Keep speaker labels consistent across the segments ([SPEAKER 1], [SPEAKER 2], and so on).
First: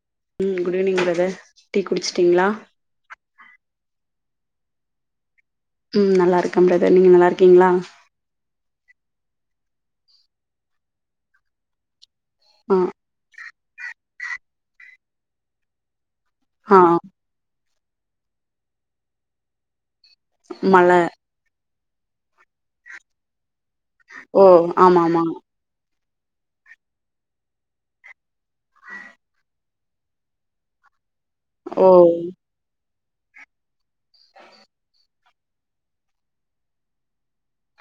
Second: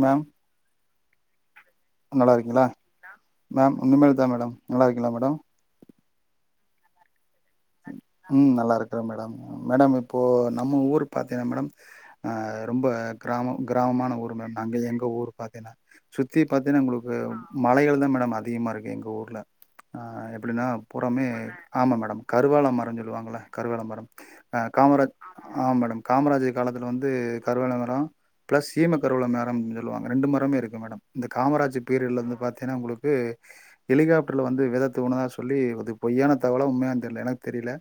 [SPEAKER 1] Ma'am
[SPEAKER 2] ம் good evening brother tea குடிச்சிட்டீங்களா
[SPEAKER 1] இன்னமேல்தா மேடம் நல்லா இருக்கீங்களா மேடம்
[SPEAKER 2] ம் நல்லாருக்கே பிரதர் நீங்க நல்லா இருக்கீங்களா
[SPEAKER 1] ம் நல்லா இருக்கறே மேடம் மேடம் இப்போ நம்ம ஊரு பாத்தீங்கன்னா மேடம் ஆ ரொம்ப கிராம கிராமமான ஊர் நாங்க எங் ஊர் பாத்தியனா சுத்தி
[SPEAKER 2] ஆ
[SPEAKER 1] பாத்தீன்னா உங்களுக்கு மலைகள்தா மேடம் அதிகமாக இருக்குது எங்க ஊருல ஆ எப்பிடின்னா
[SPEAKER 2] மழ
[SPEAKER 1] புராமே ஆமாம் மேடம் கருவாள மரோ க்குன் சொல்லுவாங்கல்ல கருவேல மரம்
[SPEAKER 2] ஓ
[SPEAKER 1] ஆ
[SPEAKER 2] ஆமா
[SPEAKER 1] காமராஜ்
[SPEAKER 2] ஆமா
[SPEAKER 1] ஆ மேடம் காமராஜர் காலத்தில வந்து கருவேல மரோ ப்ளஸ் சீம கருவேல மரோம்னு சொல்லுவாங்க ரெண்டு மரமுமே இருக்கு மேடம் இந்த காமராஜர்
[SPEAKER 2] ஓ
[SPEAKER 1] பீரியட்ல வந்து பாத்தீன்னா உங்களுக் கு எலிகாப்டர்ல வந்து வெத தூவுனதா சொ ல்லி அது பொய்யான தகவலா உண்மையான்னு தெர்ல எனக்கு தெரியல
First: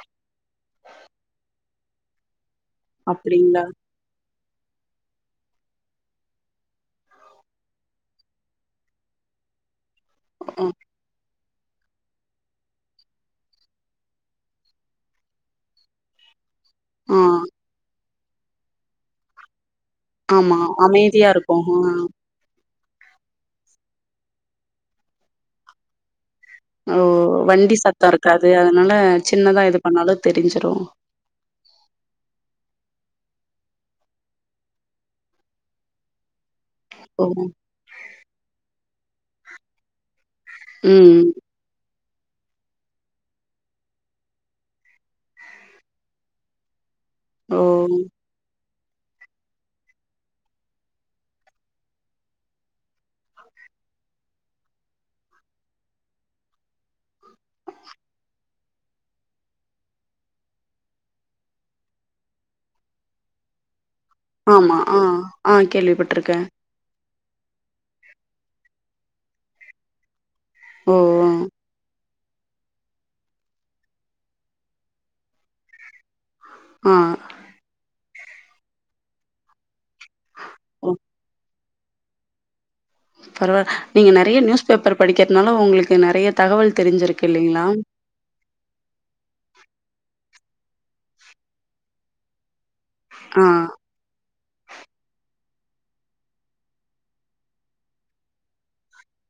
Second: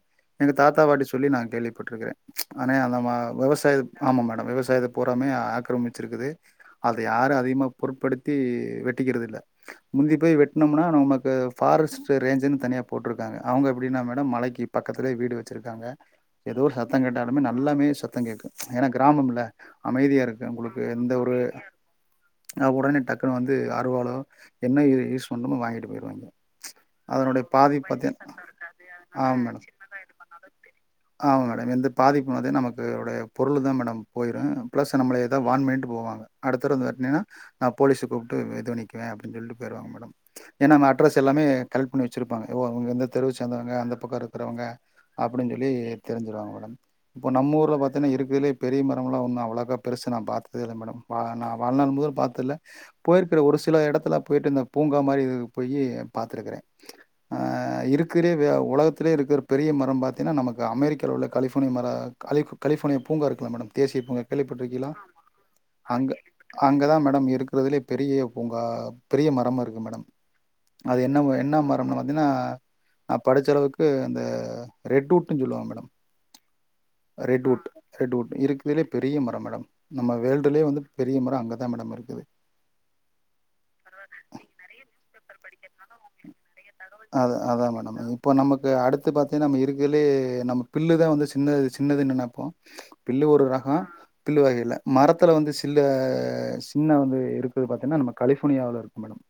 [SPEAKER 1] எங்க தாத்தா பாட்டி சொல்லி நா கேள்விப்பட்டிருக்கிறே நானே அந்த மா
[SPEAKER 2] அப்டிங்களா
[SPEAKER 1] விவசாய ஆமா மேடம் விவசாயத்த பூராமே ஆக்கிரமிச்சிருக்குது அத யாரு அதிகமா பொருட்படுத்தி வெட்டிக்கிறது இல்ல முந்தி போய்
[SPEAKER 2] ஆ
[SPEAKER 1] வெட்னம்னா நமக்கு ஃபாரஸ்ட்டு ரேஞ்சுனு தனியா போட்டுருக்காங்க அவுங்க எப்பிடினா மேடம் மலைக்கி பக்கத்துலயே வீடு வச்சிருக்காங்க எதோ ஒரு சத்தோ
[SPEAKER 2] ஆ
[SPEAKER 1] கேட்டாலுமே நல்லாமே சத் தங் கேக்கு ஏன்னா கிராமம்ல
[SPEAKER 2] ஆமா அமைதியா இருக்கு ஹா
[SPEAKER 1] ஆ உடனே டக்குனு வந்து அருவாளோ என்ன இது யூஸ் பண்ணமோ வாங்கிட்டு போயிருவாய்ங்க
[SPEAKER 2] ஓ வண்டி சத்தோ இருக்காது அதனால
[SPEAKER 1] ஆமா
[SPEAKER 2] சின்னதா
[SPEAKER 1] மேடம்
[SPEAKER 2] இது பண்ணாலு தெரிஞ்சிரு
[SPEAKER 1] ஆமா மேடம் எந்த பாதிப்பு வந்து நமக்கு நம்முடைய பொருளுதா மேடம் போயிரு பிளஸ் நம்மள எதா வார்ன் பண்ணிட்டு போவாங்க அடுத் த தடவ வந்து வெட்னினா
[SPEAKER 2] ஓ
[SPEAKER 1] நா போலீஸ கூப்ட்டு இது பண்ணிக்குவே அப்டின் சொல்ட்டு போய்ருவாங்க மேடம் ஏன்னா நம்ம அட்ரஸ்
[SPEAKER 2] ம்
[SPEAKER 1] எல்லாமே கலெக் ட் பண்ணி வச்சிருப்பாங்க ஓ அவுங்க இந்த தெருவ சேந்தவங்க அந்த பக்கோ இரு க்கறவங்க அப்பிடின்னு சொல்லி தெரிஞ்சிருவாங்க மேடம் இப்போ நம்ம
[SPEAKER 2] ஓ
[SPEAKER 1] ஊருல பாத்தீன்னா இருக்குறதுலயே பெரிய மரமெல்லா ஒண்ணு நா அவ்வளக்கா பெருசு நா பாத்ததே இல்ல மேடம் வா நா வாழ்நாள் முழுவது பாத்ததுல போயிருக்கிற ஒரு சில எடத்துல போயிட்டு இந்த பூங்கா மாரி இதுக்கு போயி பாத்திருக்கிறே ஆ இருக்குறதிலயே வே உலகத் திலேயே இருக்கிற பெரிய மரோம் பாத்தீன்னா நமக்கு அமெரிக்காவுல உள்ள கலிஃபோர்னியா மரோ கலிஃப் கலிஃபோர்னியா பூங்கா இருக்குல்ல மேடம் தேசிய பூங்கா
[SPEAKER 2] ஆமா
[SPEAKER 1] கேள்விப்பட்டிருக்கீகளா
[SPEAKER 2] ஆ ஆ
[SPEAKER 1] அங்
[SPEAKER 2] கேள்விப்பட்டிருக்கே
[SPEAKER 1] அங்கதா மே மேடம் இருக்கறதுலயே பெரிய பூங்கா பெரிய மரம் இருக்கு மேடம்
[SPEAKER 2] ஓ
[SPEAKER 1] அது என்ன
[SPEAKER 2] ஓ
[SPEAKER 1] என்ன மரம்னு பா தின்னா நான் படிச்ச அளவுக் அந்த ரெட்வுட்ன்னு சொல்லுவாங்க மேடம்
[SPEAKER 2] ஆ
[SPEAKER 1] ரெட்வூட் ரெட் வுட் இருக்குறதுலேயே பெரிய மரம் மேடம் நம்ம வேல்டுலே வந்து
[SPEAKER 2] ஓ
[SPEAKER 1] பெரிய மரம் அங்க அங்கதான் மேடம் இருக்குது
[SPEAKER 2] பரவா நீங்க நறைய நியூஸ் பேப்பர் படிக்காட்னாலும் உங்களுக்கு நறைய தகவல் தெரிஞ்சிருக்கு
[SPEAKER 1] அத
[SPEAKER 2] இல்லைங்களா
[SPEAKER 1] அதான் மேடம் இப்ப நமக்கு அடுத்து பாத்தீங்கன்னா நம்ம இருக்கலே நம் பில்லு தான் வந்து சின்னது சின்னதுன்னு நெனைப்போம் பில்லு ஒரு
[SPEAKER 2] ஆ
[SPEAKER 1] ரகம் பில்லு வகையில மரத்துல வந்து சில்லு சின்ன வந்து இருக்குது பார்த்தீங்கன்னா நம்ம கலிபோர்னியாவில இருக்கு மேடம்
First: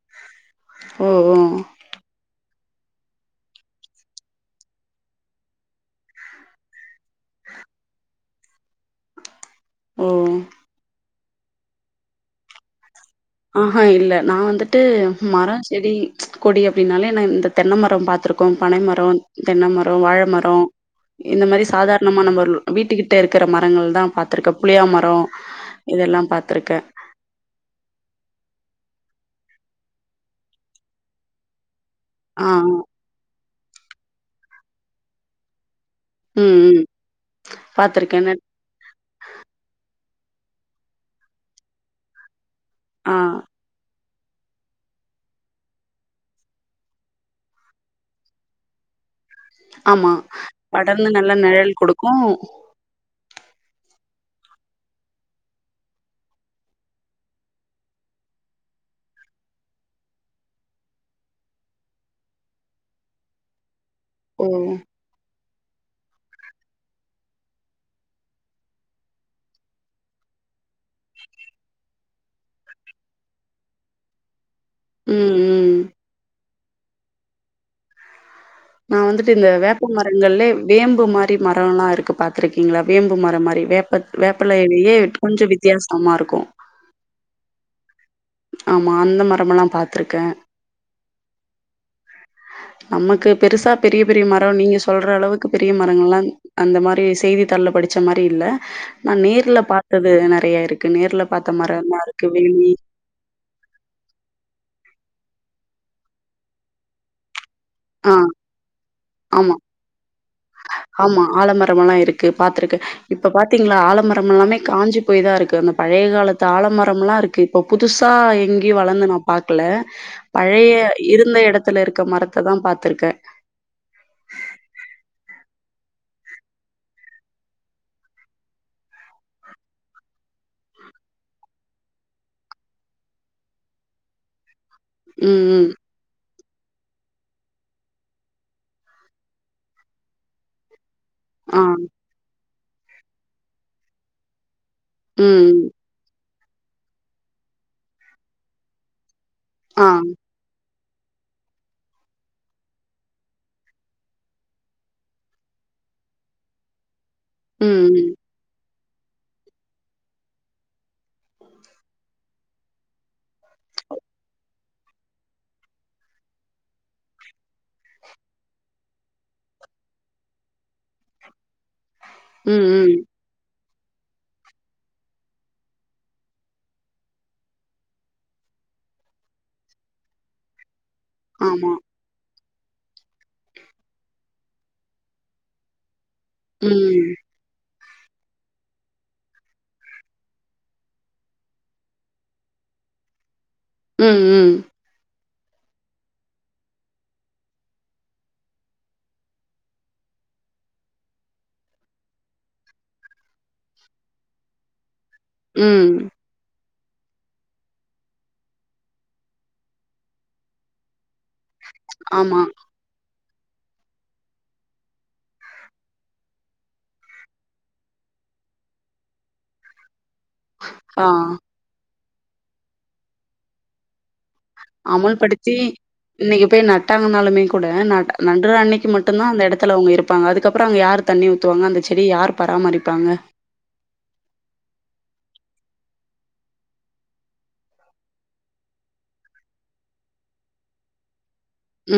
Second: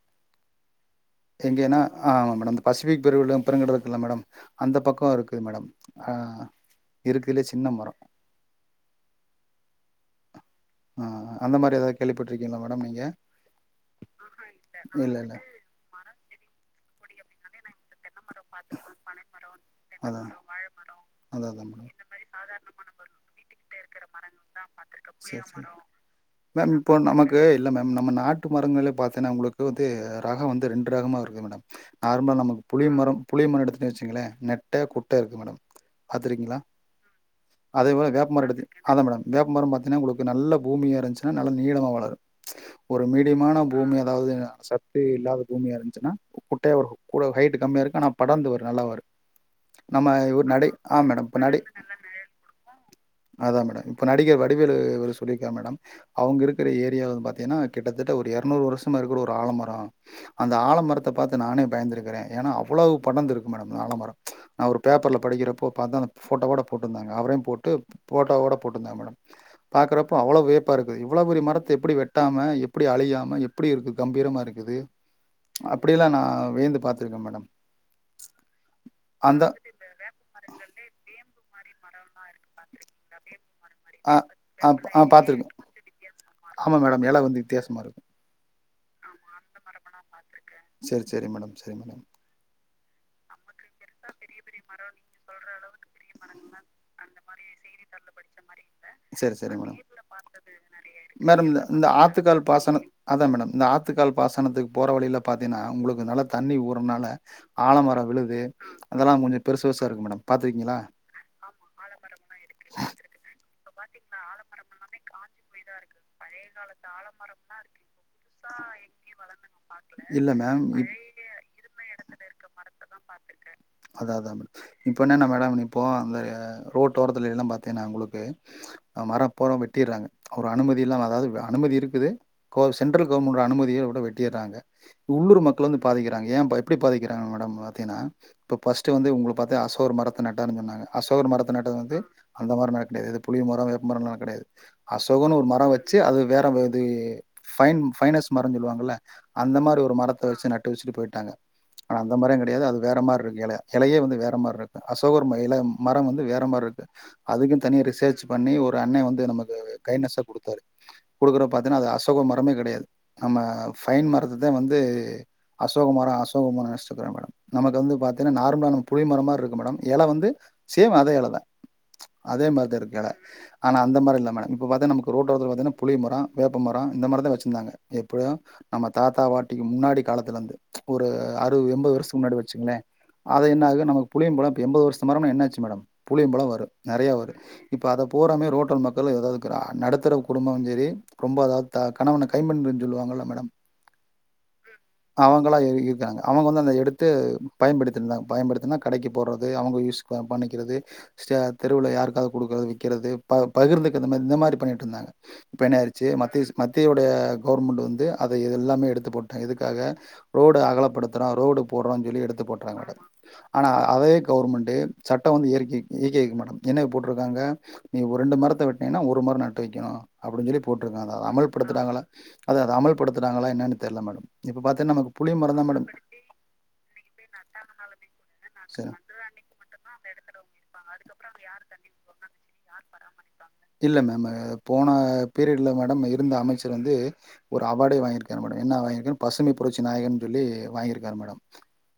[SPEAKER 2] ஓ ஓ
[SPEAKER 1] எங்கேன்னா ஆ ஆமா மேடம் பசிபிக் பெருங்கடல் இருக்குல்ல மேடம் அந்த பக்கம் இருக்குது மேடம் ஆ இருக்குறதுலே சின்ன மரம்
[SPEAKER 2] ம்
[SPEAKER 1] ம் ம்அந்த மாதிரி ஏதாவது கேள்விப்பட்டிருக்கீங்களா மேடம் நீங்க
[SPEAKER 2] ஆ இல்ல நான் வந்துட்டு
[SPEAKER 1] நாங்க
[SPEAKER 2] மரம் செடி கொடி அப்டி அப்டினாலே நான் இந்த தென்னைமரம் பாத்திருக்கோம் பனைமரம் தென்னை மரம் வாழை மரம் இந்த
[SPEAKER 1] அதா அதா
[SPEAKER 2] மாதிரி
[SPEAKER 1] மேடம்
[SPEAKER 2] சாதாரணமா நம்ம வீட்டுக்கிட்ட இருக்கிற மரங்கள் தான் பாத்திருக்கேன் புளியா மரம் இதெல்லாம்
[SPEAKER 1] மேம்
[SPEAKER 2] பாத்திருக்கேன்
[SPEAKER 1] இப்போ நமக்கு இல்ல மேம் நம்ம நாட்டு மரங்களே பார்த்தேனா உங்களுக்கு வந்து ரகம் வந்து ரெண்டு ரகமா இருக்கு மேடம் ஆரம்ப
[SPEAKER 2] ஆ,
[SPEAKER 1] இல்லாம
[SPEAKER 2] ஆ.
[SPEAKER 1] இருக் மரம் புளிய மரம் இருக்குன்னு வச்சுங்களேன் நெட்டை குட்டை இருக்கு மேடம் பாத்துருக்கீங்களா
[SPEAKER 2] ம், ம்.
[SPEAKER 1] அதே போல
[SPEAKER 2] பாத்துருக்கேன். நட்
[SPEAKER 1] வேப்பமரம் எடுத்து அதான் மேடம் வேப்பமரம் பாத்தீங்கன்னா உங்களுக்கு நல்ல பூமியா இருந்துச்சுன்னா நல்ல நீளமா வளரும் ஒரு
[SPEAKER 2] ஆ
[SPEAKER 1] மீடியமான பூமிய அதாவது சத்தே இல்லாத பூமியா இருந்துச்சுன்னா குட்டையா வரும் இவ்ளோ ஹைட்டுக்கு கம்மியா இருக்கும் ஆனா படர்ந்து வரும் நல்லா வரும் நம்ம
[SPEAKER 2] ஆமா
[SPEAKER 1] ஒரு நடை ஆ
[SPEAKER 2] படர்ந்து
[SPEAKER 1] மேடம்
[SPEAKER 2] நல்லா
[SPEAKER 1] இப்ப நடை
[SPEAKER 2] நெழல் குடுக்கும்
[SPEAKER 1] அதான் மேடம் இப்போ நடிகர் வடிவேலு சொல்லியிருக்காரு மேடம் அவுங்க இருக்கிற ஏரியா வந்து பார்த்தீங்கன்னா கிட்டத்தட்ட ஒரு இரநூறு வருஷமா இருக்கிற ஒரு ஆலமரம் அந்த ஆலமரத்தை பார்த்து நானே பயந்திருக்குறேன் ஏன்னா அவ்வளோ படர்ந்து இருக்கு மேடம் ஆலமரம்
[SPEAKER 2] ஓ!
[SPEAKER 1] நான் ஒரு பேப்பர்ல படிக்கிறப் இப்போ பார்த்தா அந்த ஃபோட்டோ ஓட போட்டுருந்தாங்க அவரையும் போட்டு ஃபோட்டோ ஓட போட்டிருந்தாங்க மேடம் பார்க்குறப்போ அவ்ளோ வியப்பா இருக்குது இவ்ளோ பெரிய மரத்தை எப்படி வெட்டாம எப்படி அழியாம எப்படி இருக்கு கம்பீரமா இருக் து
[SPEAKER 2] ம், ம்.
[SPEAKER 1] அப்டியெல்லாம் நா வியந்து திருக்க மேடம்
[SPEAKER 2] நா
[SPEAKER 1] அதாவது
[SPEAKER 2] வந்துட்டு
[SPEAKER 1] அந்த
[SPEAKER 2] இந்த வேப்ப மரங்கள்லே வேம்பு மாரி மரம் எல்லா இருக்கு பாத்திருக்கீங்களா வேம்பு மரம் மாரி வேப்ப
[SPEAKER 1] ஆ ஆ
[SPEAKER 2] வேப்பலையிலேயே
[SPEAKER 1] ஆ பாத்துருக்கே
[SPEAKER 2] கொஞ்சம் வித்தியாசமா இருக்கும்
[SPEAKER 1] ஆமா மேடம் எல வந்து வித்தியாசமா இருக்கு
[SPEAKER 2] ஆமா அந்த மரம் எல்லா பாத்துருக்கேன்
[SPEAKER 1] சேரி சேரி மேடம் சேரி மேடம்
[SPEAKER 2] நமக்கு பெருசா பெரிய பெரிய மரம் நீங்க சொல்ற அளவுக்கு பெரிய மரங்கள்ல்லாம் அந்த மாரி செய்தித்தாள்ல படிச்ச மாரி இல்ல நா
[SPEAKER 1] செரி செரி
[SPEAKER 2] நேர்ல
[SPEAKER 1] மேடம்
[SPEAKER 2] பாத்தது நெறைய இருக்கு நேர்ல
[SPEAKER 1] மேடம்
[SPEAKER 2] பாத்த
[SPEAKER 1] இந்த
[SPEAKER 2] மர
[SPEAKER 1] இந்த
[SPEAKER 2] எல்லா இருக்கு
[SPEAKER 1] ஆத்துக்கால்
[SPEAKER 2] வேல்லி
[SPEAKER 1] பாசன அதா மேடம் இந்த ஆத்துக்கால் பாசனத்துக்கு போற வழியில பாத்தீங்கன்னா உங்களுக்கு நல்லா தண்ணி ஊறதுனால ஆலமரம்
[SPEAKER 2] ஆ
[SPEAKER 1] விழுது அதெல்லா கொஞ்சம்
[SPEAKER 2] ஆமா,
[SPEAKER 1] பெருசு பெருசா இருக்கு மேடம் பாத்
[SPEAKER 2] ஆமா ஆலம ரம்லா இருக் கு பாத்துருக்கேன் இப்ப பாத்தீங்களா ஆலமரம் எல்லாமே காஞ்சி போய் தா இருக் க்கு பழைய காலத்து ஆல மரம்லாம் இருக்கு இப்ப புதுசா எங்கயும் வளர்ந்து நா பாக்கல
[SPEAKER 1] இல்ல மேம்
[SPEAKER 2] பழைய
[SPEAKER 1] இப்
[SPEAKER 2] இருந்த இடத்துல இருக்க மரத்தை தா பாத்திருக்கேன்
[SPEAKER 1] அதான் அதான் மேடம் இப்போ என்னன்னா மேடம் இப்போ அந்த ரோட்டோரத்துலல்லா பாத்தீங்கன்னா உங்களுக்கு மரம் போக வெட்டிடுறாங்க ஒரு அனுமதியெல்லாம் அதாது அனுமதி இருக்குது கோ சென்ட்ரல் கவர்மெண்டோட அனுமதி ஓட வெட்டிடுறாங்க உள்ளூர்
[SPEAKER 2] ம்,
[SPEAKER 1] மக்கள்
[SPEAKER 2] ம்.
[SPEAKER 1] வந்து பாதிக்கிறாங்க ஏன் பயப் எப்டி பாதிக்கிறாங்க மேடம் பாத்தீங்கன்னா இப்போ ஃர்ஸ்டு வந்து உங்க பாத்தேன் அசோகர் மரத்தை நட்டாருன்னு சொன்னாங்க அசோகர் மரத்த
[SPEAKER 2] ஆ,
[SPEAKER 1] நட்டது வந்து அந்த மாரி நட கிடையாது புளிய மரம் வேப்ப மரம்ல கிடையாது அசோகன்னு ஒரு
[SPEAKER 2] ம்.
[SPEAKER 1] மரம் வச்சு அது வேற இது பைன் பைனஸ் மரம் சொல்லுவாங்கல அந்த மாரி
[SPEAKER 2] ஆ.
[SPEAKER 1] ஒரு மரத்தை வச்சு நட் வச்சிட்டு போயிட்டாங்க ஆனா அந்த மாரியும் கிடையாது அது வேற மாரி இருக்கு இல இலையே வந்து வேற மாரி இருக்கு அசோகர் இல மரம் வந்து வேற மாரி இருக்கு அதுக்குனு தனியா
[SPEAKER 2] ம், ம்.
[SPEAKER 1] ரிசர்ச் பண்ணி ஒரு அண்ணே வந்து நமக்கு கைனெஸ்சா குடுத்தாரு குடுக்கறப்ப பாதின அது அசோக மரமே கிடையாது நம்ம ஃபைன் மரத்தா வந்து அசோக மரம் அசோக மரம்னு நெனச்சிட்டு இருக்கோம் மேடம் நமக்கு வந்து பாத் ஏன்னா நார்மலா நம்ம புளிய மர மாரி இருக்கு மேடம் எல வந்து சேம் அதே எலதா அதே
[SPEAKER 2] ம்,
[SPEAKER 1] மாரிதா
[SPEAKER 2] ம்.
[SPEAKER 1] இருக்கு எல ஆனா அந்த மாரி இல்ல மேடம் இப்ப பாத்தா நமக்கு ரோட் ஓரத்துல பாத்தன்னா புளிய முரோ வேப்பமரோ இந்த மாரிதா வச்சிருந்தாங்க எப்பிடியு நம்ம தாத்தா பாட்டிக்கு முன்னாடி காலத்துலந்து ஒரு அறு
[SPEAKER 2] ஆமா.
[SPEAKER 1] எண்பது வருஷத்துக்கு முன்னாடி வச் சிங்ளே அது என்னாகு நமக்கு புளியம்பழ இப்ப எண்பெது வருஷ மரம்னா என்ன ஆச்சி மேடம் புளியம்பழம் வரு
[SPEAKER 2] ம்.
[SPEAKER 1] நெறையா வரு இப்ப அத போறோமே ரோட்டோர மக்கள் எதாவது கி நடத்தற குடும்பங்களு சேரி ரொம்ப ஏதாவது த கணவன கை பண்ணனுன் சொல்லுவாங்கள மேடம்
[SPEAKER 2] ம் ம்
[SPEAKER 1] அவங்களா எறிக்கிருக்காங்க அவுங்க வந்து அத எடுத்து பயன்படுத்திருந்தாங்க பயன்படுத்தினா கடைக்கு போறது அவுங்க யூஸ் பண்ணிக்கிறது இஸ்ட தெருவில யாருக்காவது குடுக்குறது விக்கிறது ப பகிர்ந்துக்கிறது இந்த மாரி பண்ணிட்டு இருந்தாங்க இப்ப என்ன
[SPEAKER 2] ம்.
[SPEAKER 1] ஆயிரிச்சி மத்த இசு மத்தியயுடைய கவுர்மெண்ட் வந்து அத எ எல்லாமே எடுத்து போட்டா எதுக்காக ரோடு அகலப்படு த்தரா ரோடு போடுரோ சொல்லி எடுத்
[SPEAKER 2] ஆமா.
[SPEAKER 1] த் போட்டாங்க மேடம் ஆனா அதே கவர்மெண்டு சட்டோ வந்து இயற்கைக்கு இயற்கைக் மேடம் என்ன போட்டுருக்காங்க நீ ஒரு ரெண்டு மரத்த வெட்னீங்கன்னா ஒரு மரோ நட்டு வைக்கணு அப்பிடின்னு சொல்லி போட்டுருக்கா
[SPEAKER 2] ஆ
[SPEAKER 1] அத அமல்படுத்துறாங்களா அதா அத அமல்படுத்துறாங்களா என்னன்னு தெரில மேடம் இப்போ பார்த்தீங்கன்னா நமக்கு புளிய
[SPEAKER 2] அமுல்படுத்தி
[SPEAKER 1] மரம் தான் மேடம்
[SPEAKER 2] இன்னிக்கு போய் நட்டாங்கனாலுமே கூட நட நடற
[SPEAKER 1] சரி
[SPEAKER 2] அன்னிக்கு மட்டுதா அந்த எடத்துல அவுங்க இருப்பாங்க அதுக்கப்புறோ அங்க யா யார் தண்ணி ஊத்துவாங்க அந்த செடிய யார் பராமரிப்பாங்க
[SPEAKER 1] இல்ல மேம் போன பீரியட்ல மேடம் இருந்த அமைச்சர் வந்து ஒரு அவார்டே வாங்கியிருக்கார் மேடம் என்ன வாங்கிருக் பசுமை புரட்சி நாயகன்னு சொல்லி வாங்கியிருக்காரு மேடம்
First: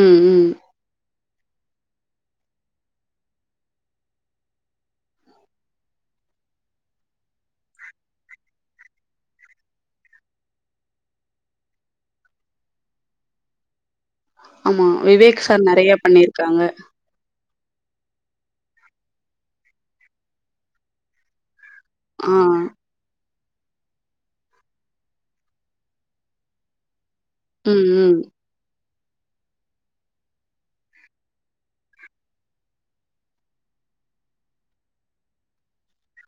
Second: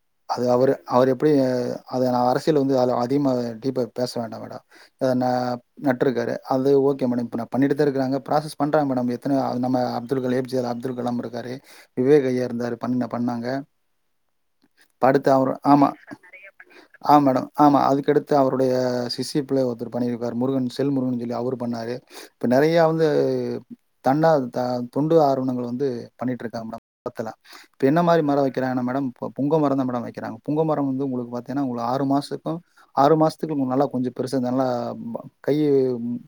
[SPEAKER 2] ம்,
[SPEAKER 1] அது
[SPEAKER 2] ம்.
[SPEAKER 1] அவரு அவரு எப்பிடி அத நான அரசியல் வந்து அதிகமா டீப்பா பேச வேண்டா மேடம் ந நட்டுருக்காரு அது ஓகே மேடம் இப்ப நா பண்ணிட்டுதா இருக்கராங்க ப்ராசஸ் பண்றாங்க மேடம் எத்தன நம்ம அப்துல் ஏ ஜே அப்துல் கலாம் இருக்காரு விவேக் ஐயா இருந்தார் பண்ண பண்ணாங்க
[SPEAKER 2] ஆமா
[SPEAKER 1] இப்ப அடுத்து
[SPEAKER 2] விவேக்
[SPEAKER 1] அவரு
[SPEAKER 2] சார்
[SPEAKER 1] ஆமா
[SPEAKER 2] நெறையா பண்ணிருக்காங்க
[SPEAKER 1] ஆ மேடம். ஆமா அதுக்கடுத்து அவருடைய சிஷ்ய பிள்ளை ஒருத்தர் பண்ணிருக்கார் முருகன் செல்முருகன் ல்லி அவுருப் பண்ணாரு
[SPEAKER 2] ஆ.
[SPEAKER 1] இப்ப நெறையா வந்து தன்னாது தா தொண்டு ஆர்வணங்கள் வந்து பண்ணிட்டு இருக்காங் மேடம் பாக்கலாம் இப்ப
[SPEAKER 2] ம்,
[SPEAKER 1] என்ன மாரி
[SPEAKER 2] ம்.
[SPEAKER 1] மரம் வைக்கிறாங்னா மேடம் இப்போ புங்க மரம் தான் மேடம் வைக்கிறாங்க புங்க மரம் வந்து உங்களுக்கு பாத்தீங்கன்னா உங்களுக்கு ஆறு மாசத்துக்கும் ஆறு மாசத்துக்கு நல்லா கொஞ்ச பெருசா வந்து நல்லா ப கை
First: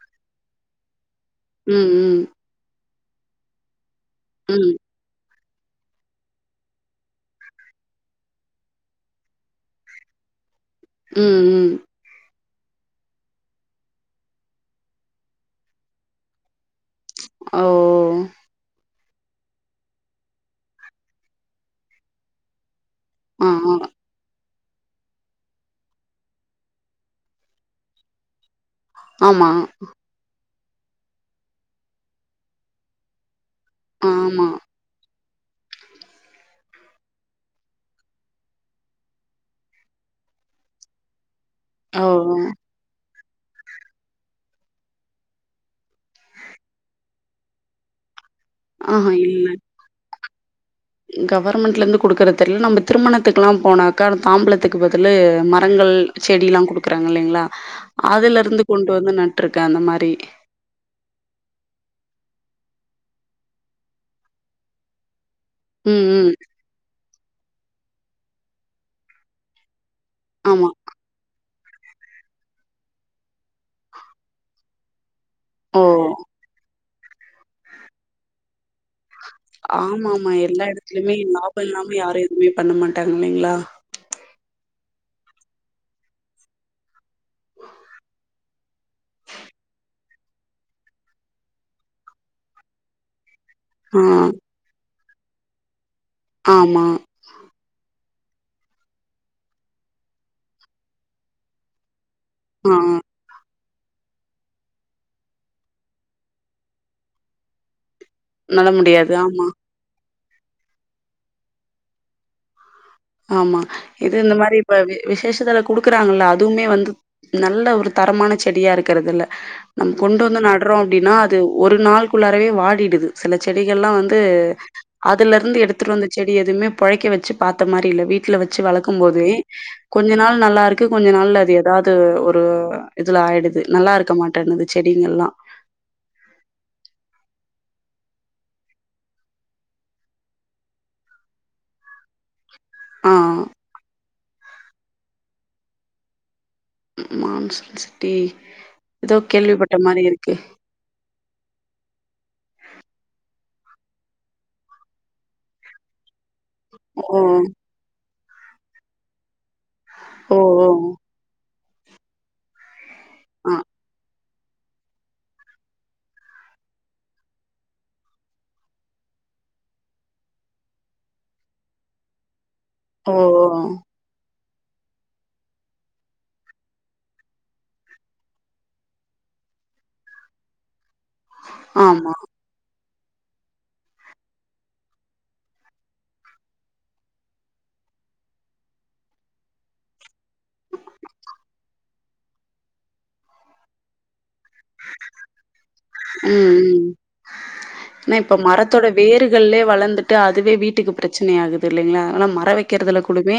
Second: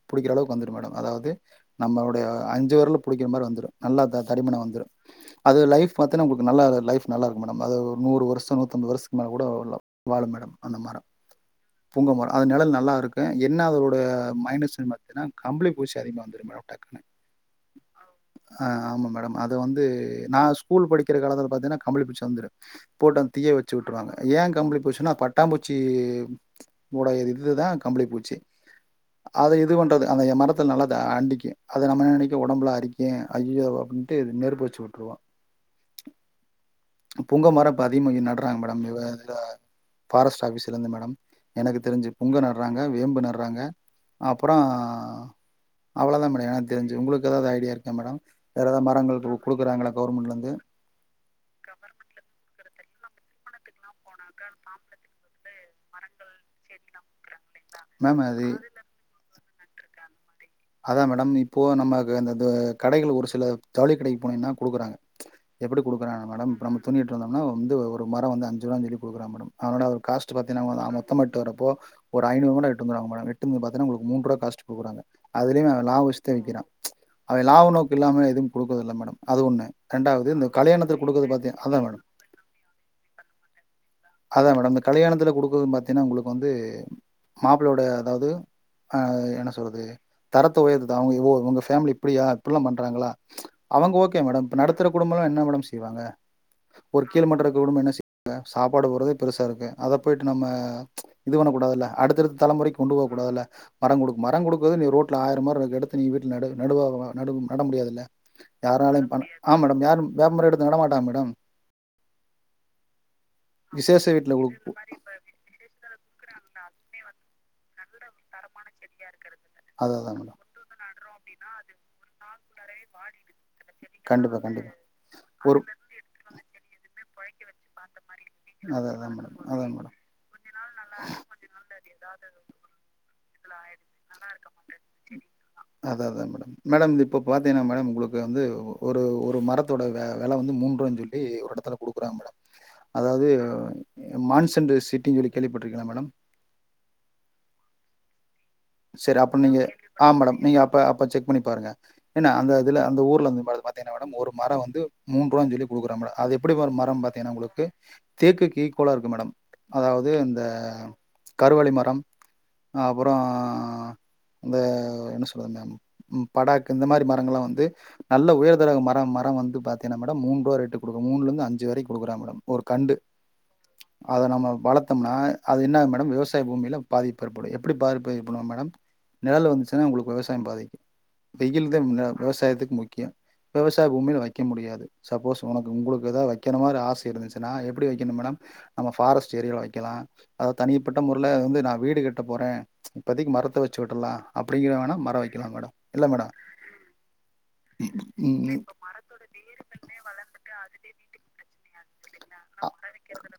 [SPEAKER 1] புடிக்கிற அளவுக்கு வந்துரும் மேடம் அதாவுது
[SPEAKER 2] ம்,
[SPEAKER 1] நம்மளுடைய
[SPEAKER 2] ம்.
[SPEAKER 1] அஞ்சு விரலு புடிக்கிற மாரி வந்துரும் நல்லா தா தடிமனா
[SPEAKER 2] ம்.
[SPEAKER 1] வந்துரு அது லைஃப் பாத்தினா நமளுக்கு நல்லா லைஃப் நல்லாருக்கும் மேடம் அது ஒரு நூறு வருஷம் நூத்தம்பது வருஷத்துக்கு மேல கூட வாழும் மேடம் அந்த மரம்
[SPEAKER 2] ம், ம்.
[SPEAKER 1] பூங்க மரம் அது நெழல் நல்லாருக்கும் என்ன அதோடய மைனஸ் பாத்திங்கனா கம்பளி பூச்சி அதிகமா வந்துரும் மேடம் டக்குனு
[SPEAKER 2] ஓ!
[SPEAKER 1] ஆ ஆமா மேட அது வந்து நா ஸ்கூல் படிக்கிற காலத்துல பாத்தீங்கன்னா கம்பளி பூச்சி வந்துரு போட்டு அந்த
[SPEAKER 2] ஆ,
[SPEAKER 1] தீய
[SPEAKER 2] ஆ.
[SPEAKER 1] வச்சு உட்டுருவாங்க ஏன் கம்பளி பூச்சுன்னா பட்டா பூச்சி உடைய இதுதான் கம்பளி பூச்சி
[SPEAKER 2] ஆமா.
[SPEAKER 1] அது இது பண்றது அந்த மரத் த நல்லா அண்டிக்கும் அத நம்ம ந நெனக்க ஒடம்புல்லா அரிக்கிம் ஐயோ அப்டின்டு
[SPEAKER 2] ஆமா.
[SPEAKER 1] நெருப்பு வச்சு உட்டுருவாங்க பூங்க மரம் இப்ப அதிகமா நடுறாங்க மேடம் இவ ஃபாரஸ்ட் ஆபீஸ்ல இருந்து மேடம் எனக்கு
[SPEAKER 2] ஓ!
[SPEAKER 1] தெரிஞ்சு பூங்க நடுறாங்க வேம்பு நடு றாங்க அப்றோ அவ்ளோ தான் மேடம் எனக்கு தெரிஞ்சு உங்களுக்கு ஏதாவுது ஐடியா இருக்கா மேடம் வேற ஏதாவது மரங்கள் குடுக்குறாங்களா கவுர்மெண்ட்ல இருந்து
[SPEAKER 2] கவர்மெண்ட்ல இருந்து குடுக்கற தெரில நம்ப திருமணத்துக்கு எல்லா போனாக்கா தாம்பழத்துக்கு பதிலு மரங்கள் செடிலாம் குடுக்குறாங்க இல்லங்ளா
[SPEAKER 1] மேம்
[SPEAKER 2] அதுல
[SPEAKER 1] அது
[SPEAKER 2] இருந்து கொண்டு வந்து நட் டுக்கே அந்த மாரி
[SPEAKER 1] அதான் மேடம் இப்போ நமக்கு அந்த இது கடைகள் ஒரு சில ஜவுளி கடைக்களுக்கு போனீங்கனா குடுக்குறாங்க எப்டி
[SPEAKER 2] ம்,
[SPEAKER 1] குடுக்குறாங்க
[SPEAKER 2] ம்.
[SPEAKER 1] மேடம் நம்ம துணி எடுத் வந்தம்னா வந்து ஒரு மரம் வந்து அஞ்சு ரூபான் சொல்லி குடுக்குறாங்க மேடம் அனாட காஸ்ட் பாத்தீங்னா
[SPEAKER 2] ஆமா.
[SPEAKER 1] நா மொத்தமா வரப்போ ஒரு ஐநூறு மரம் வெட்டுவாங்க மேடம் வெட்டும் போது பாத்தீங்கனா உங்களுக்கு ஒரு மூண்று ரூபா காஸ்ட் குடுறாங்க
[SPEAKER 2] ஓ!
[SPEAKER 1] அதுலையும் லாபம் வச்சு தா விக்கிறான் அவன் லாவ நோக்கு இல்லாம எதுவும் குடுக்குறது இல்ல மேடம் அது ஒண்ணு
[SPEAKER 2] ஆமா ஆமா
[SPEAKER 1] ரெண்டாவது இந்த
[SPEAKER 2] எல்லா
[SPEAKER 1] கல்யாணத்துல
[SPEAKER 2] இடத்துலயுமே
[SPEAKER 1] குடுக்குறது பாத்தீங்க
[SPEAKER 2] லாபம்
[SPEAKER 1] அதான்
[SPEAKER 2] இல்லாம
[SPEAKER 1] மேடம்
[SPEAKER 2] யாரும் எதுவுமே பண்ண மாட்டாங்க இல்லங்களா
[SPEAKER 1] கல்யாணத்தில குடுக்குறதுன்னு பாத்தீங்கன்னா உங்களுக்கு வந்து மாப்பிளையோட அதாது ஆ என்ன சொல்றது தரத்த உயர்த்துது அவுங்க உங்க ஃபேமிலி இப்டியா இப்டி எல்லா பண்றாங்களா அவுங்க
[SPEAKER 2] ஆ,
[SPEAKER 1] ஓகே மேடம் இப்ப நடத்துற குடும்ப எல்லா என்ன மேடம் செய்வாங்க
[SPEAKER 2] ஆமா.
[SPEAKER 1] ஒரு கீழ் மட்டம் இருக்கும் குடும்பம் என்ன செய் சாப்பாடு போடுறதே பெருசா இருக்கு அத போயிட்டு நம்ம இது பண்ணக்க கூடாதுல்ல அடுத் து
[SPEAKER 2] ஆ,
[SPEAKER 1] தலைமுறைக்கு கொண்டு போக கூடாதுல்ல மரம் குடு மரம் குடு [unintelligible] ரோட்டில ஆயிரம் மரம் இருக்கு எடுத்து நீ வீட்ல நடு நடுவ நடுவும் நடு முடியாதுல்ல
[SPEAKER 2] நட
[SPEAKER 1] யாராலயும்
[SPEAKER 2] முடியாது.
[SPEAKER 1] பண்ண
[SPEAKER 2] ஆமா,
[SPEAKER 1] ஆ மேடம் யாரும் வேப்பமரம் எடுத்து நட மாட்டாங்க மேடம்
[SPEAKER 2] ஆமா
[SPEAKER 1] விசேஷ
[SPEAKER 2] இது இந்த
[SPEAKER 1] வீட்ல
[SPEAKER 2] மாரி இப்ப
[SPEAKER 1] குடுக்
[SPEAKER 2] விசேஷத்துல குடுக்குறாங்களல்ல அதுவுமே வந் நல்ல ஒரு தரமான செடியா இருக்கிறது இல்ல நம்
[SPEAKER 1] அதான் அதான்
[SPEAKER 2] கொண்டு
[SPEAKER 1] மேடம்.
[SPEAKER 2] வந்து நடுறோம் அப்டின்னா அது ஒரு நாளுக்குள்ளாரவே வாடிடுது சில செடிகள்ல்லா வந்து
[SPEAKER 1] கண்டிப்பா, கண்டிப்பா.
[SPEAKER 2] அதுல இருந்து
[SPEAKER 1] ஒரு
[SPEAKER 2] எடுத்துட்டு வந்த செடி எதுவுமே பொழைக்க வச்சு பாத் மற்ற மாரி இல்ல வீட்ல வச்சு
[SPEAKER 1] அதா
[SPEAKER 2] வளர்க்கும்
[SPEAKER 1] அதா
[SPEAKER 2] போதே
[SPEAKER 1] மேடம் அதா மேடம்
[SPEAKER 2] கொஞ்ச நாள் நல்லா இருக்கு கொஞ்ச நாள் அது ஏதாது ஒரு ஆயிடுது நல்லா இருக்க மாட்டேனது
[SPEAKER 1] அத அதான் மேடம் மேடம் இப்போ பாத் மேடம் உங்களுக்கு வந்து ஒரு ஒரு மரத்தோட விலை வந்து மூன்று ரூபா சொல்லி ஒரு இடத்துல குடுக்குறங்க மேடம்
[SPEAKER 2] ஆ
[SPEAKER 1] அதாது மான்சன் சிட்டின்னு கேள்விப்பட்டிருக்கிள்ளா மேடம்
[SPEAKER 2] மான்சன் சிட்டி ஏதோ
[SPEAKER 1] செரி அப்ப நீங்க
[SPEAKER 2] கேள்விப்பட்ட மாரி
[SPEAKER 1] ஆ
[SPEAKER 2] இருக்கு
[SPEAKER 1] மேடம் நீங்க அப்ப அப்ப செக் பண்ணி பாருங்க ஏன்ன அந்த இதுல அந்த ஊர்ல இருந்து மேடம் [unintelligible] மேடம் ஒரு மரம் வந்து மூனு ரூவா சொல்லி குடுக்குறன் மேடம் அது எப்டி வரும் மரம்
[SPEAKER 2] ஓ
[SPEAKER 1] பாத்தீங்கன்னா உங்களுக்கு தேக்குக்கு ஈக்கோலா இருக்கு மேடம் அதாவது
[SPEAKER 2] ஓ
[SPEAKER 1] இந்த
[SPEAKER 2] ஓ
[SPEAKER 1] கருவழி மரம் அப்புறம்
[SPEAKER 2] ஆ
[SPEAKER 1] இந்த என்ன சொல்ல வந்த ம் படாக் இந்த மாரி மரங்கள்லா வந்து நல்ல உயர்தடக மரம் மரம் வந்து பாத்தீங்கன்னா மேடம் மூன்றுரூபா ரேட்டு குடுக்கற மூணுல இந்து அஞ்சி வரை குடுக்குறாங்க மேடம் ஒரு கண்டு
[SPEAKER 2] ஓ ஓ
[SPEAKER 1] அத நம்ம வளத்தம்னா அது இன்னாகும் மேடம் விவசாய பூமியில பாதிப்பு ஏற்படும் எப்டி பாதிப்பு பண்ணுவ மேடம் நிழல்லு வந்துச்சின்னா உங்களுக்கு விவசாயம் பாதிக்கும் வெயில் தா
[SPEAKER 2] ஆமா
[SPEAKER 1] விவசாயத்துக்கு முக் கியம் விவசாய பூமியில வக்க முடியாது சப்போஸ் ஒனக்கு உங்களுக்கு எதா வைக்கன மாரி ஆச இருந்துச்சின்னா எப்டி வைக்கணும் மேடம் நம்ம ஃபாரஸ்ட்டு ஏரியில வக்கலாம் அது தனிப்பட்ட முறல வந்து நா வீடு கட்ட போறே இப்பதிக்கு மரத்த வச்சி உட்றலாம் அப்டிங்கிற வேணா மர வக்கலா மேடம் இல்ல மேடம்
[SPEAKER 2] ம் ம் ஏனா இப்ப
[SPEAKER 1] ம்
[SPEAKER 2] மரத்தோட வேறுகளே வளந்துட்டு அதுவே வீட்டுக்கு பிரச்சனையா ஆகு தில்லைங்களா ஆனா மரம் வைக்கிறதுல கூடமே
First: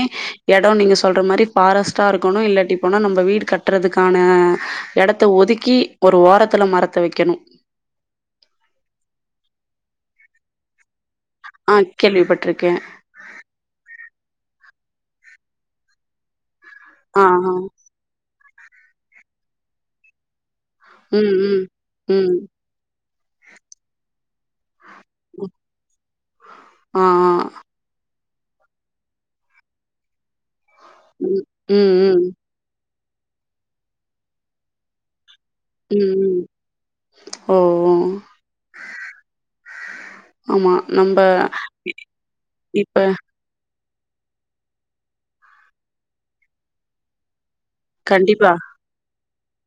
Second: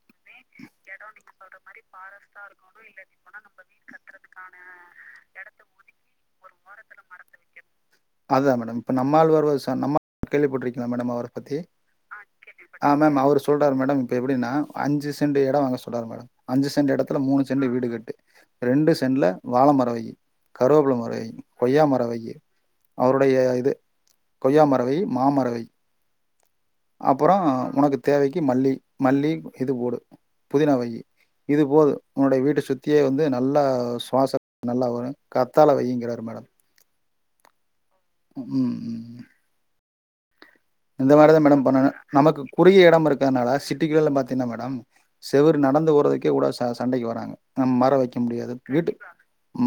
[SPEAKER 2] எடம் நீங்க சொல்ற மாரி ஃபாரஸ்ட்டா இருக்கணும் இல்லாட்டி போனா நம்ம வீடு கட்டறதுக்கான எடத்த ஒதுக்கி ஒரு ஓரத்துல மரத்த வைக்கணும்
[SPEAKER 1] அதா மேடம் இப்ப நம்மாழ்வார் ஒருச நம்மா [inaudible] கேள்வி பட்டுருக்கி ங்களா மேடம் அவர பத்தி
[SPEAKER 2] ஆ கேள்விப்பட்டிருக்கே
[SPEAKER 1] ஆ மேம் அவரு சொல் மேடம் இப்ப எப்டினா அஞ்சி சின்டு எடம் வாங்க சொல்றாரு மேடம் அஞ்சி செண்டு எடத்துல
[SPEAKER 2] ஆ
[SPEAKER 1] மூணு
[SPEAKER 2] ஆ
[SPEAKER 1] செண்டுல வீடு கட்டு ரெண்டு சென்ல வாழ மரம் வையி கருவேப்பில மரம் வையி
[SPEAKER 2] ம் ம்
[SPEAKER 1] கொய்யா மர வையி
[SPEAKER 2] ம்
[SPEAKER 1] அவருடைய இது கொய்யா மரம் வை மாமரம் வை
[SPEAKER 2] ஆ ஆ
[SPEAKER 1] அப்புறம் ஒனக்கு தேவைக் கு மல்லி மல்லி இது போடு புதினா வையி
[SPEAKER 2] ம் ம்
[SPEAKER 1] இதுபோதும்
[SPEAKER 2] ம்
[SPEAKER 1] உன்னுடைய வீட்ட சுத் தியே வந்து நல்லா சுவாசம் நல்லா வரும் கத்தால வையிங்கிறாரு
[SPEAKER 2] ம் ம்
[SPEAKER 1] மேடம்
[SPEAKER 2] ஓ
[SPEAKER 1] ம் ம்
[SPEAKER 2] ஆமா
[SPEAKER 1] இந்த
[SPEAKER 2] நம்ப
[SPEAKER 1] மாரிதா மேடம் பண்ணனு
[SPEAKER 2] இ
[SPEAKER 1] நமக்கு குறுகிய
[SPEAKER 2] இப்ப
[SPEAKER 1] எடம் இருக்கறதுனால சிட் டிக்குல்ல பாத்தினா மேடம் செவுரு நடந்து போறதுக்கே கூட ச சண்டைக்கு வராங்க ம் மர வைக்க முடியாது
[SPEAKER 2] கண்டிப்பா
[SPEAKER 1] வீட்டு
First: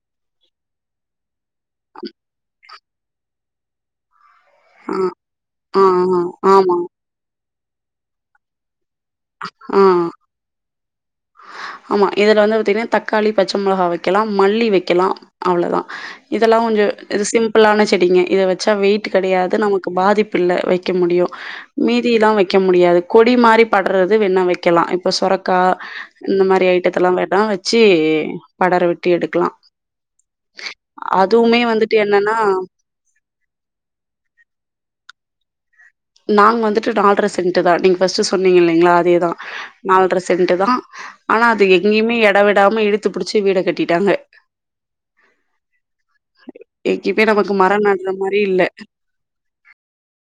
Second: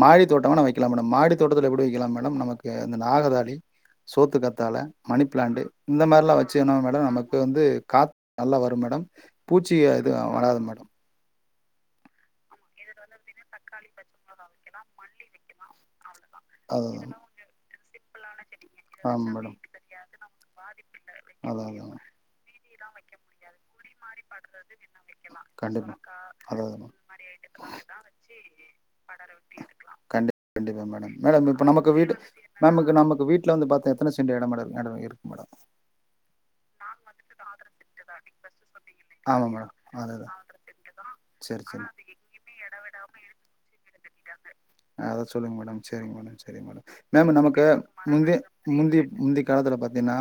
[SPEAKER 1] மாடி தோட்டோ வேனா வக்கலா மாடி தோட்டத்ல எப்டி வக்கலாம் மேடம் நமக்கு அந்த நாகதாலி சோத்துக்கத்த தால
[SPEAKER 2] ஆ
[SPEAKER 1] மணி பிளாண்டு
[SPEAKER 2] ஆ
[SPEAKER 1] இந்த மாதிரிலா
[SPEAKER 2] ஆ
[SPEAKER 1] வச்சேங்கனா
[SPEAKER 2] ஆமா
[SPEAKER 1] மேடம் நமக்கு இப்போ வந்து காத்து நல்லா வரும் மேடம் பூச்சி
[SPEAKER 2] ஆ
[SPEAKER 1] இது வராது மேடம்
[SPEAKER 2] ஆமா இதுல வந்து பாத்தீங்கனா தக்காளி பச்சை மெளகா வெக்கலா மல்லி வெக்கலாம் அவ்ளதா இதெல்லா கொஞ்சோ
[SPEAKER 1] அதுதா
[SPEAKER 2] இது சிம்பிளான செடிங்க இத வச்ச சா வெயிட் கெடயாது நமக்கு பாதிப்பு பிள்ள வை வக்க முடியு
[SPEAKER 1] அதா அதா
[SPEAKER 2] மீதியெல்லா வக்க வக்க முடியாது கொடி மாறி படற்றது வேண்ண வக்கலா இப்ப சொரக்கா இந்த
[SPEAKER 1] ஹலோ
[SPEAKER 2] மாரி ஐட்டத்தலாம் வேணா வச்சு படர விட்டு எடுக்கலாம்.
[SPEAKER 1] கண்டிப்பா கண்டிப்பா மேடம் மேடம்
[SPEAKER 2] அதுவுமே
[SPEAKER 1] இப்ப நமக்கு
[SPEAKER 2] வந்துட்டு
[SPEAKER 1] வீடு
[SPEAKER 2] என்னன்னா,
[SPEAKER 1] நமக்கு வீட்ல வந்த பாத்தா எத்தன சென்ட் எட மேடம் இருக்கு மேடம்
[SPEAKER 2] நாங்க வந்துட்டு நால்ற சென்ட்டு தா நீங்க ஃபஸ்டு சொன்னீங்களே அதேதா
[SPEAKER 1] ஆமா மேடம்
[SPEAKER 2] நால்ற
[SPEAKER 1] அதேதா
[SPEAKER 2] சென்ட்டு தா ஆனா
[SPEAKER 1] செரி
[SPEAKER 2] அது
[SPEAKER 1] செரி
[SPEAKER 2] எங்கேயுமே எட விடாம இழுத்து பிடிச்சு வீட கட்டிட்டு ட்டாங்க
[SPEAKER 1] அத சொல்லுங்க மேடம் சரிங்க மேடம் சரி மேடம்
[SPEAKER 2] எங்கேயுமே
[SPEAKER 1] மேம் நமக்கு
[SPEAKER 2] மரம் நடுற
[SPEAKER 1] முந்தி
[SPEAKER 2] மாரி இல்ல.
[SPEAKER 1] முந்தி முந்தி காலத்ல பாத்தீங்னா